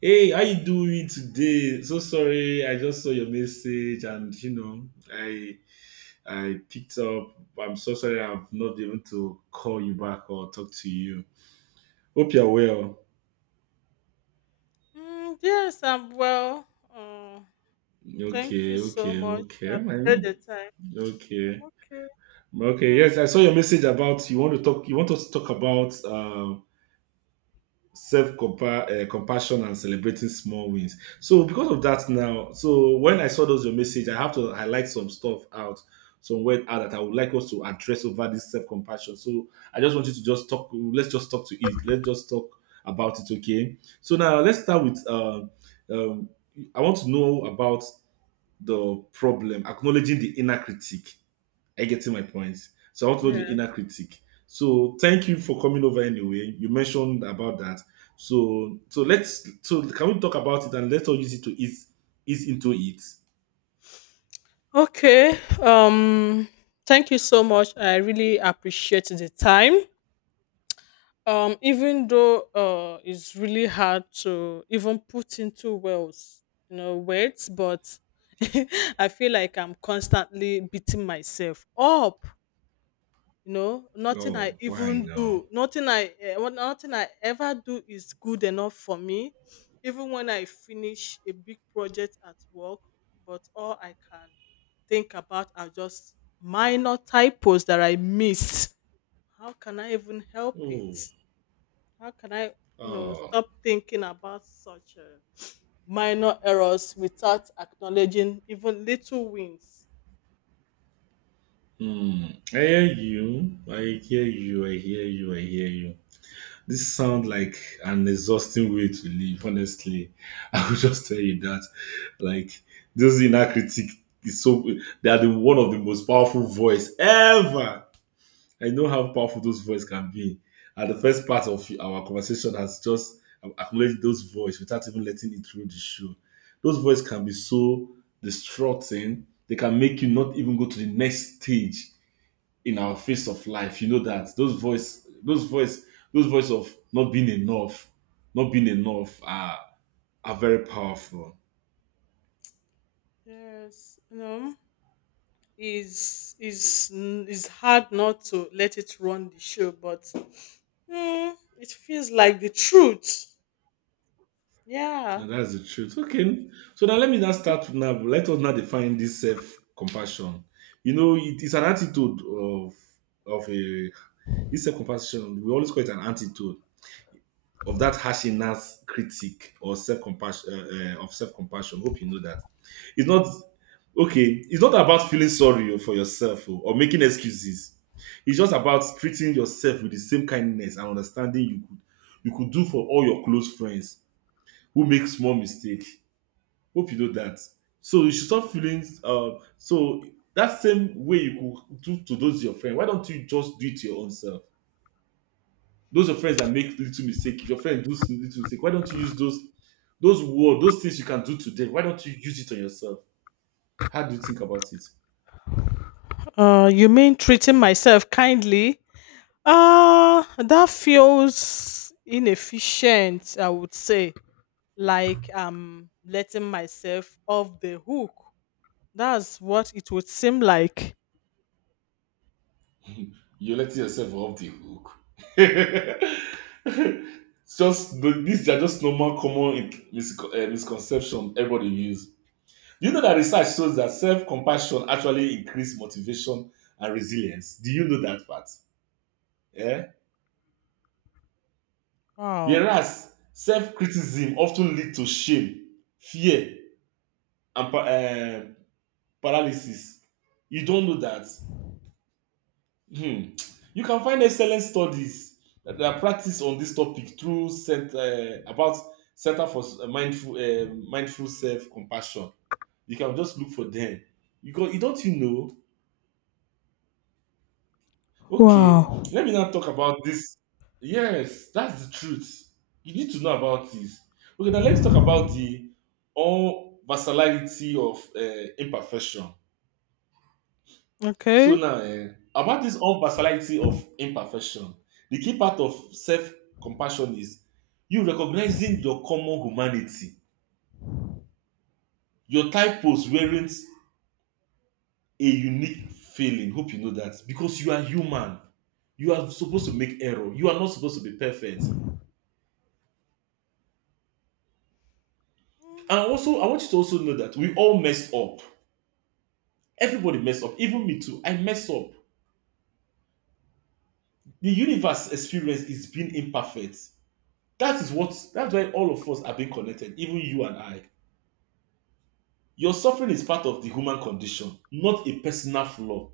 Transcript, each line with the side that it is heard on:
right: Hey, how you doing today? So sorry, I just saw your message and I I picked up. I'm so sorry I've not been able to call you back or talk to you. Hope you're well.
left: Mm, yes, I'm well. Uh, Thank you
right: Okay,
left: so
right: okay,
left: much.
right: okay.
left: I appreciate
right: Mm.
left: the time. I'm
right: Okay.
left: okay.
right: Okay,
left: Yeah.
right: yes, I saw your message about you want us to talk about self compassion and celebrating small wins. So because of that now, so when I saw those your message, I have to highlight some stuff out, some word out that I would like us to address over this self compassion. So I just want you to just talk. Let's just talk to it. Let's just talk about it. Okay. So now let's start with. Um, I want to know about the problem acknowledging the inner critic. I get to my points. So I want to know the
left: Yeah.
right: inner critic. So thank you for coming over anyway. You mentioned about that. So can we talk about it, and let's all use it to ease into it.
left: Okay. Thank you so much. I really appreciate the time. Even though it's really hard to even put into words, but I feel like I'm constantly beating myself up. You know, nothing I
right: Oh, why
left: even do,
right: now?
left: nothing I ever do is good enough for me. Even when I finish a big project at work, but all I can think about are just minor typos that I missed. How can I even help
right: Oh,
left: it? How can I, you know,
right: oh.
left: Stop thinking about such minor errors without acknowledging even little wins?
right: Hmm. I hear you. I hear you. I hear you. I hear you. This sounds like an exhausting way to live, honestly. I will just tell you that. Like, this inner critic is so, they are the one of the most powerful voice ever. I know how powerful those voices can be. And the first part of our conversation has just accumulated those voices without even letting it through the show. Those voices can be so distraughting, they can make you not even go to the next stage in our face of life. You know that those voice of not being enough are very powerful.
left: Yes, you know. is is is hard not to let it run the show, but mm, it feels like the truth. Yeah.
right: And that's the truth. Okay, so now let me now start now let us now define this self compassion. You know it is an attitude of a this self compassion we always call it an attitude of that harshness critique or self-compassion, of self-compassion. Hope you know that it's not okay. It's not about feeling sorry for yourself, oh, or making excuses. It's just about treating yourself with the same kindness and understanding you could do for all your close friends who make small mistakes. Hope you know that. So you should stop feeling, so that same way you could do to those your friends. Why don't you just do it to your own self? Those are friends that make little mistake. If your friend does little mistake, why don't you use those words, those things you can do to them? Why don't you use it on yourself? How do you think about it?
left: You mean treating myself kindly? That feels inefficient. I would say, like I'm letting myself off the hook. That's what it would seem like.
right: You're letting yourself off the hook. These are just normal, common, misconception everybody use. You know that research shows that self-compassion actually increase motivation and resilience. Do you know that part? Yeah.
left: Wow.
right: Whereas self-criticism often lead to shame, fear, and paralysis. You don't know that. Hmm. You can find excellent studies that are practiced on this topic through center, about center for mindful self compassion. You can just look for them. You go, you don't, you know. Okay,
left: Wow.
right: let me now talk about this. Yes, that's the truth. You need to know about this. Okay, now let's talk about the all versatility of imperfection. So
left: Okay.
right: now, about this own unversatility of imperfection, the key part of self-compassion is you recognizing your common humanity. Your typos weren't a unique failing. Hope you know that because you are human. You are supposed to make error. You are not supposed to be perfect. And also, I want you to also know that we all mess up. Everybody mess up. Even me too. I mess up. The universe experience is being imperfect. That is what. That's why all of us are being connected. Even you and I. Your suffering is part of the human condition, not a personal flaw.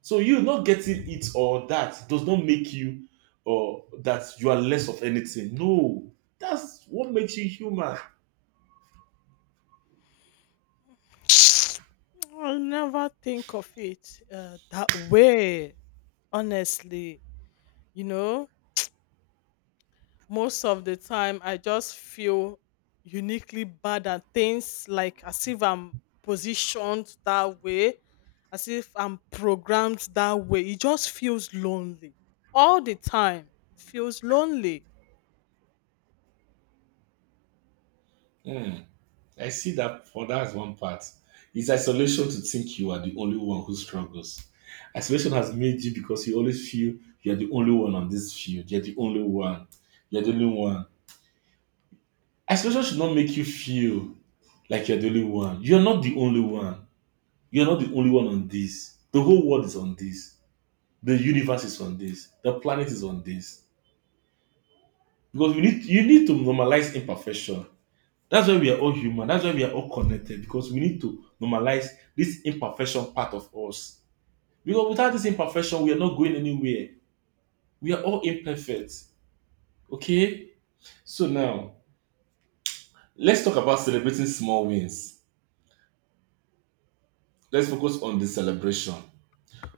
right: So you not getting it or that does not make you or that you are less of anything. No, that's what makes you human.
left: Mm. I never think of it that way. Honestly, you know, most of the time I just feel uniquely bad at things, like as if I'm positioned that way, as if I'm programmed that way. It just feels lonely all the time. It feels lonely.
right: Hmm. I see that for that one part. It's isolation to think you are the only one who struggles. Isolation has made you because you always feel you are the only one on this field. You're the only one. You're the only one. Isolation should not make you feel like you're the only one. You're not the only one. You're not the only one on this. The whole world is on this. The universe is on this. The planet is on this. Because we need you need to normalize imperfection. That's why we are all human. That's why we are all connected. Because we need to normalize this imperfection part of us. Because without this imperfection, we are not going anywhere. We are all imperfect. Okay? So now let's talk about celebrating small wins. Let's focus on the celebration.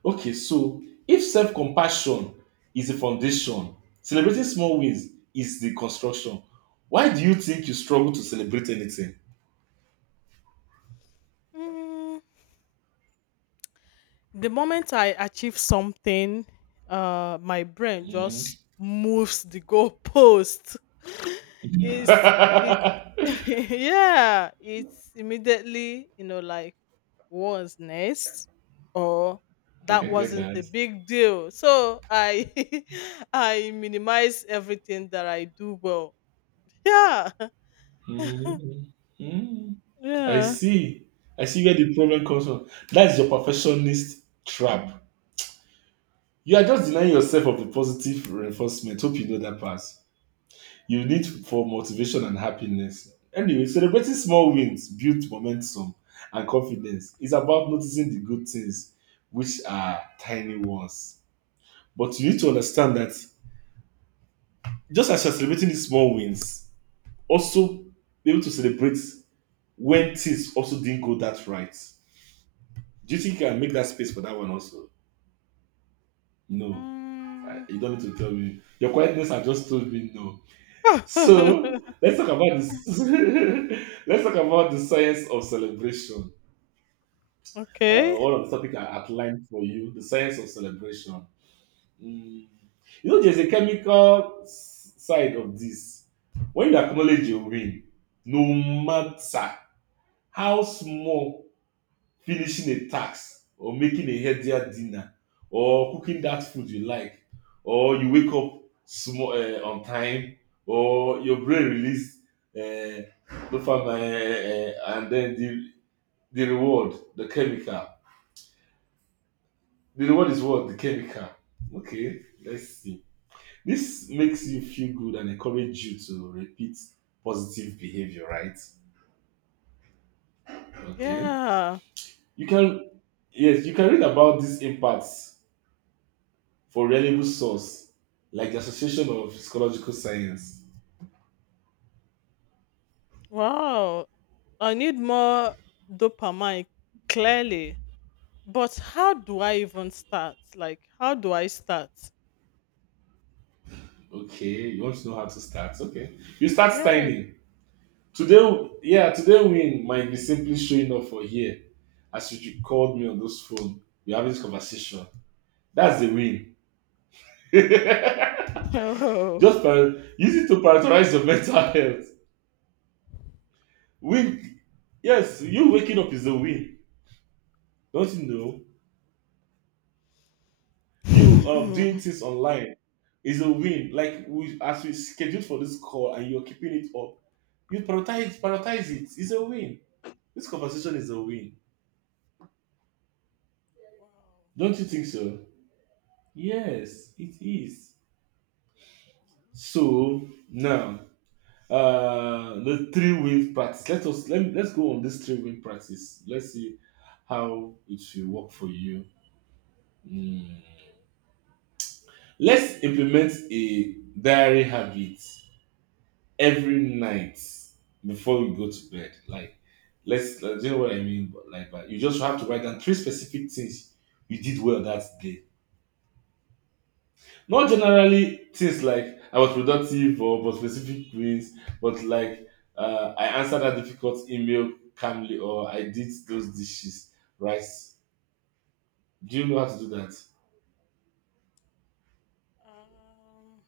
right: Okay, so if self compassion is the foundation, celebrating small wins is the construction. Why do you think you struggle to celebrate anything?
left: Hmm. The moment I achieve something, my brain
right: Mm,
left: just moves the goalpost. it's it's yeah, it's immediately, you know, like what was next, or
right: I
left: that
right: can get
left: wasn't
right: that.
left: a big deal. So I I minimize everything that I do well. Yeah,
right: Mm, mm. I
left: yeah.
right: see. I see where the problem comes from. That's your perfectionist trap. You are just denying yourself of the positive reinforcement. Hope you know that part you need for motivation and happiness. Anyway, celebrating small wins builds momentum and confidence. It's about noticing the good things, which are tiny ones. But you need to understand that just as you're celebrating these small wins, also be able to celebrate when things also didn't go that right. Do you think you can make that space for that one also? No.
left: Mm.
right: You don't need to tell me. Your quietness has just told me no. So let's talk about this. Let's talk about the science of celebration. Uh,
left: Okay.
right: one of the topic I outlined for you, the science of celebration. Mm. You know, there's a chemical side of this. When you acknowledge a win, no matter how small, finishing a task or making a healthier dinner or cooking that food you like or you wake up small, on time, or your brain release, uh, dopamine, and then the reward, the chemical, the reward is what the chemical. Okay, let's see. This makes you feel good and encourage you to repeat positive behavior, right? Okay,
left: Yeah.
right: you can, yes, you can read about these impacts. For reliable source, like the Association of Psychological Science.
left: Wow. I need more dopamine, clearly. But how do I even start? Like, how do I start?
right: Okay, you want to know how to start? Okay, you start
left: Yes.
right: signing. Today win might be simply showing up for here. As you called me on this phone, we're having this conversation. That's the win.
left: Oh.
right: Just use it to prioritize your mental health. Win, yes, you waking up is a win. Don't you know? You, doing things online is a win. Like, as we scheduled for this call, and you're keeping it up. You prioritize it. It's a win. This conversation is a win.
left: Wow.
right: Don't you think so? Yes, it is. So now, the three win practice. Let's go on this three win practice. Let's see how it will work for you. Mm. Let's implement a diary habit every night before we go to bed. Like, let's, do you know what I mean? But you just have to write down three specific things you did well that day. Not generally things like I was productive or but specific wins, but like, I answered a difficult email calmly or I did those dishes right. Do you know how to do that?
left: Um,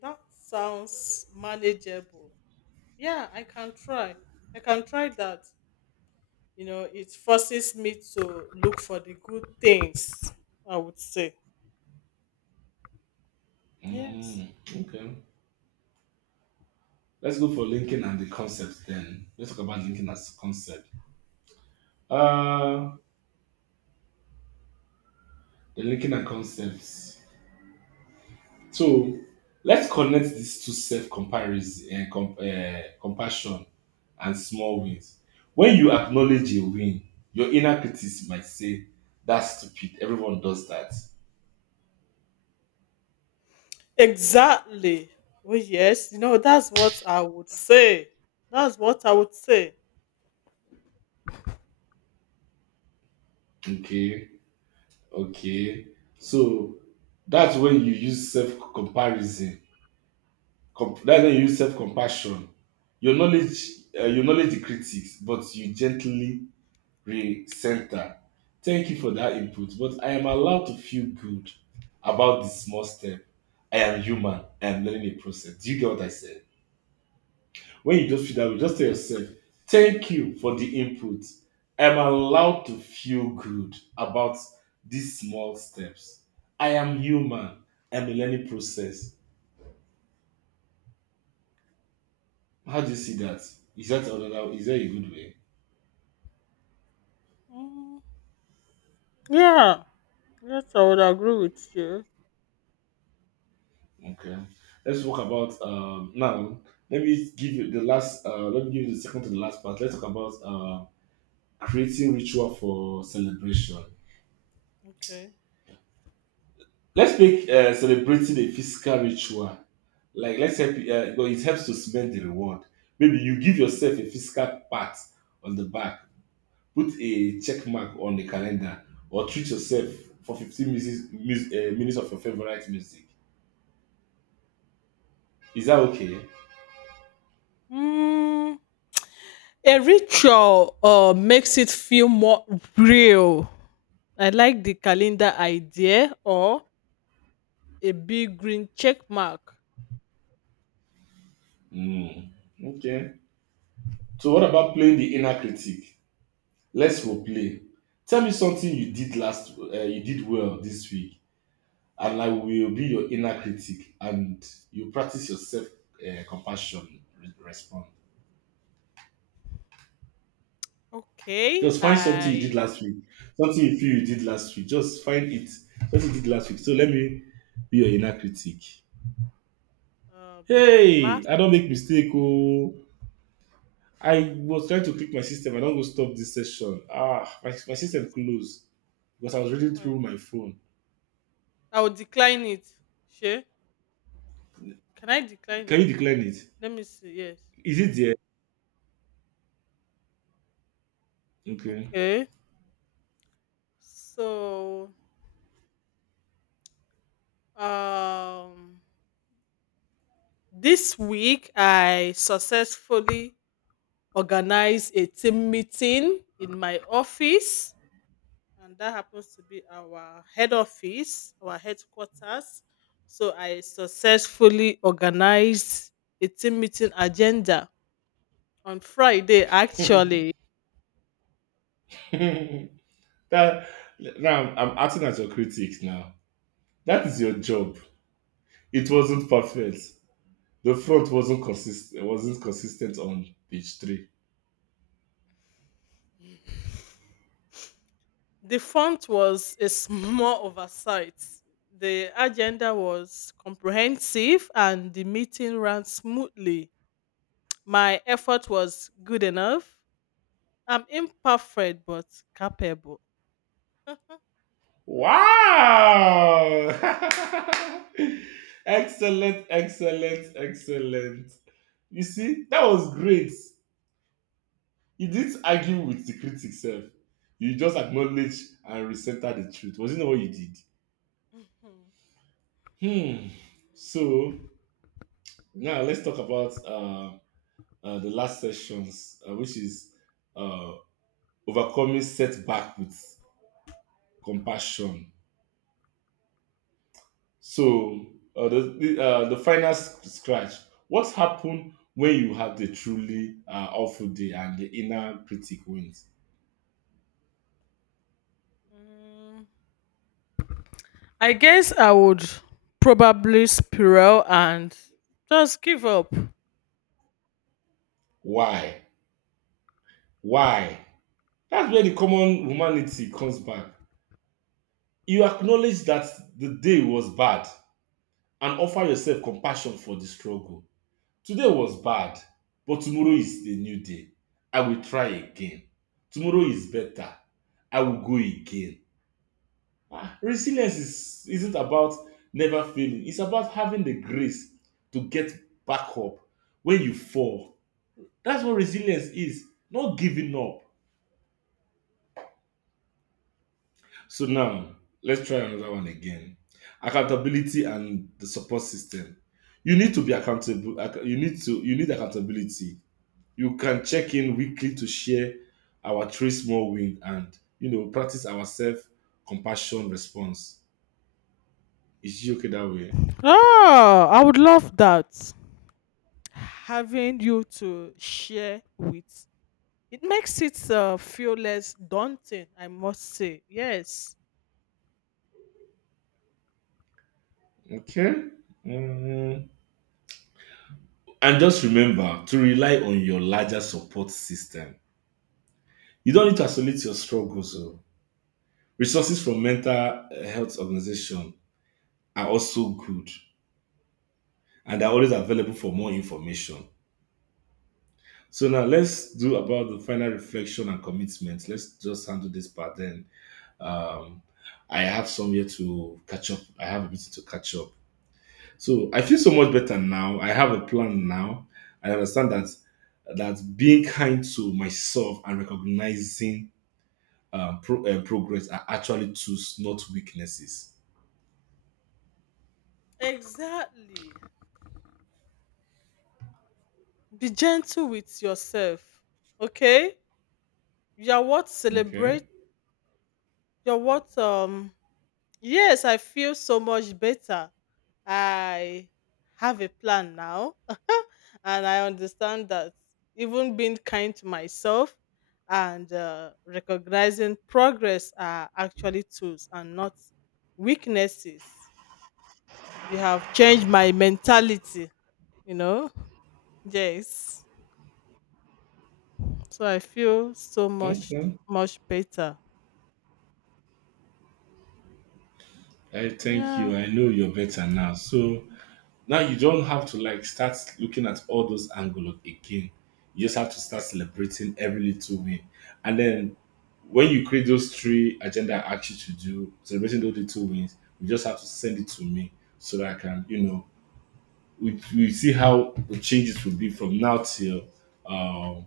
left: that sounds manageable. Yeah, I can try. I can try that. You know, it forces me to look for the good things, I would say. Yes.
right: Mm, okay. Let's go for linking and the concept then. Let's talk about linking as concept. Uh, the linking and concepts. So let's connect these two self comparison, compassion, and small wins. When you acknowledge a win, your inner critic might say, "That's stupid. Everyone does that."
left: Exactly. Well, yes, you know, that's what I would say. That's what I would say.
right: Okay, okay. So that's when you use self comparison. That's when you use self compassion. Your knowledge, you knowledge the critics, but you gently center. Thank you for that input, but I am allowed to feel good about the small step. I am human. I am learning a process. Do you get what I said? When you just feel that way, just tell yourself, thank you for the input. I am allowed to feel good about these small steps. I am human. I am a learning process. How do you see that? Is that another? Is that a good way?
left: Mm, yeah, yes, I would agree with you.
right: Okay. Let's talk about now. Let me give you the second to the last part. Let's talk about creating ritual for celebration.
left: Okay.
right: Let's make, celebrating a physical ritual. Like let's help you, because it helps to cement the reward. Maybe you give yourself a physical pat on the back, put a check mark on the calendar, or treat yourself for 15 minutes, minutes of your favorite music. Is that okay?
left: Mm, a ritual makes it feel more real. I like the calendar idea, or a big green check mark.
right: Mm. Okay. So what about playing the inner critic? Let's role play. Tell me something you did last you did well this week, and I will be your inner critic, and you practice your self compassion response.
left: Okay,
right: Just find something you did
left: I
right: last week, something you feel you did last week. Just find it, something you did last week. So let me be your inner critic. Hey,
left: last
right: I don't make mistake. Oh, I was trying to click my system. I don't go stop this session. Ah, my system
left: this
right: closed because I was reading
left: my
right: through my phone.
left: I will decline it. Sure. Can I decline
right: Can you
left: it?
right: decline it?
left: Let me see. Yes.
right: Is it there? Okay.
left: Okay. So, um, this week I successfully organized a team meeting in my office, and that happens to be our head office, our headquarters. So, I successfully organized a team meeting agenda on Friday, actually.
right: That now I'm acting as your critic now. That is your job. It wasn't perfect. The front wasn't consistent. Wasn't consistent on page three.
left: The font was a small oversight. The agenda was comprehensive and the meeting ran smoothly. My effort was good enough. I'm imperfect but capable.
right: Wow! Excellent, excellent, excellent. You see, that was great. You didn't argue with the critic self. You just acknowledged and resented the truth. Was it not what you did? Hmm. So now let's talk about the last sessions, which is uh, overcoming setback with compassion. So the the final scratch. What happened when you had the truly awful day and the inner critic wins?
left: Mm, I guess I would probably spiral and just give up.
right: Why? Why? That's where the common humanity comes back. You acknowledge that the day was bad and offer yourself compassion for the struggle. Today was bad, but tomorrow is a new day. I will try again. Tomorrow is better. I will go again. Ah, resilience isn't about never failing, it's about having the grace to get back up when you fall. That's what resilience is, not giving up. So now, let's try another one again. Accountability and the support system. You need to be accountable. You need to you need accountability. You can check in weekly to share our three small wins and, you know, practice our self compassion response. Is it okay that way?
left: Oh, I would love that. Having you to share with, it makes it feel less daunting, I must say. Yes.
right: Okay. Mm. And just remember to rely on your larger support system. You don't need to isolate your struggles. Oh. Resources from mental health organization are also good and are always available for more information. So now let's do about the final reflection and commitment. Let's just handle this part then. Um, I have somewhere to catch up. I have a meeting to catch up. So I feel so much better now. I have a plan now. I understand that that being kind to myself and recognizing progress are actually tools, not weaknesses.
left: Exactly. Be gentle with yourself. Okay? You're what celebrate
right: Okay.
left: you're what Yes, I feel so much better. I have a plan now, and I understand that even being kind to myself and recognizing progress are actually tools and not weaknesses. You have changed my mentality, you know? Yes. So I feel so much,
right: Okay.
left: much better.
right: I thank
left: Yeah,
right: you. I know you're better now. So now you don't have to like start looking at all those angles again. You just have to start celebrating every little win. And then when you create those three agenda I asked you to do, celebrating those little wins, you just have to send it to me so that I can, you know, we see how the changes will be from now till um,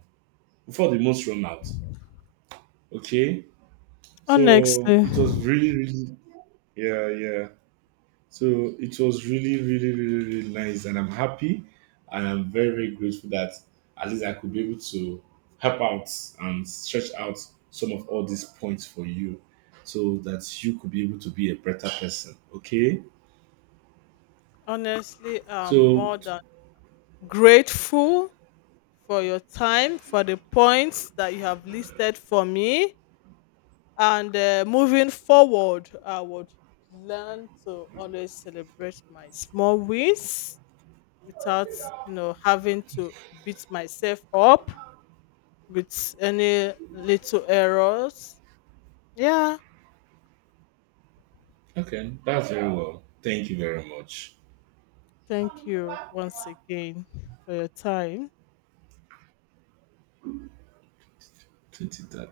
right: before the most run out. Okay. So
left: honestly.
right: it was yeah, yeah. So it was really, really, really, really nice, and I'm happy, and I'm very, very grateful that at least I could be able to help out and stretch out some of all these points for you, so that you could be able to be a better person. Okay.
left: Honestly, I'm
right: So
left: more than grateful for your time, for the points that you have listed for me. And moving forward, I would learn to always celebrate my small wins without, you know, having to beat myself up with any little errors. Yeah.
right: okay, that's very well. Thank you very much.
left: Thank you once again for your time.
right: 2013.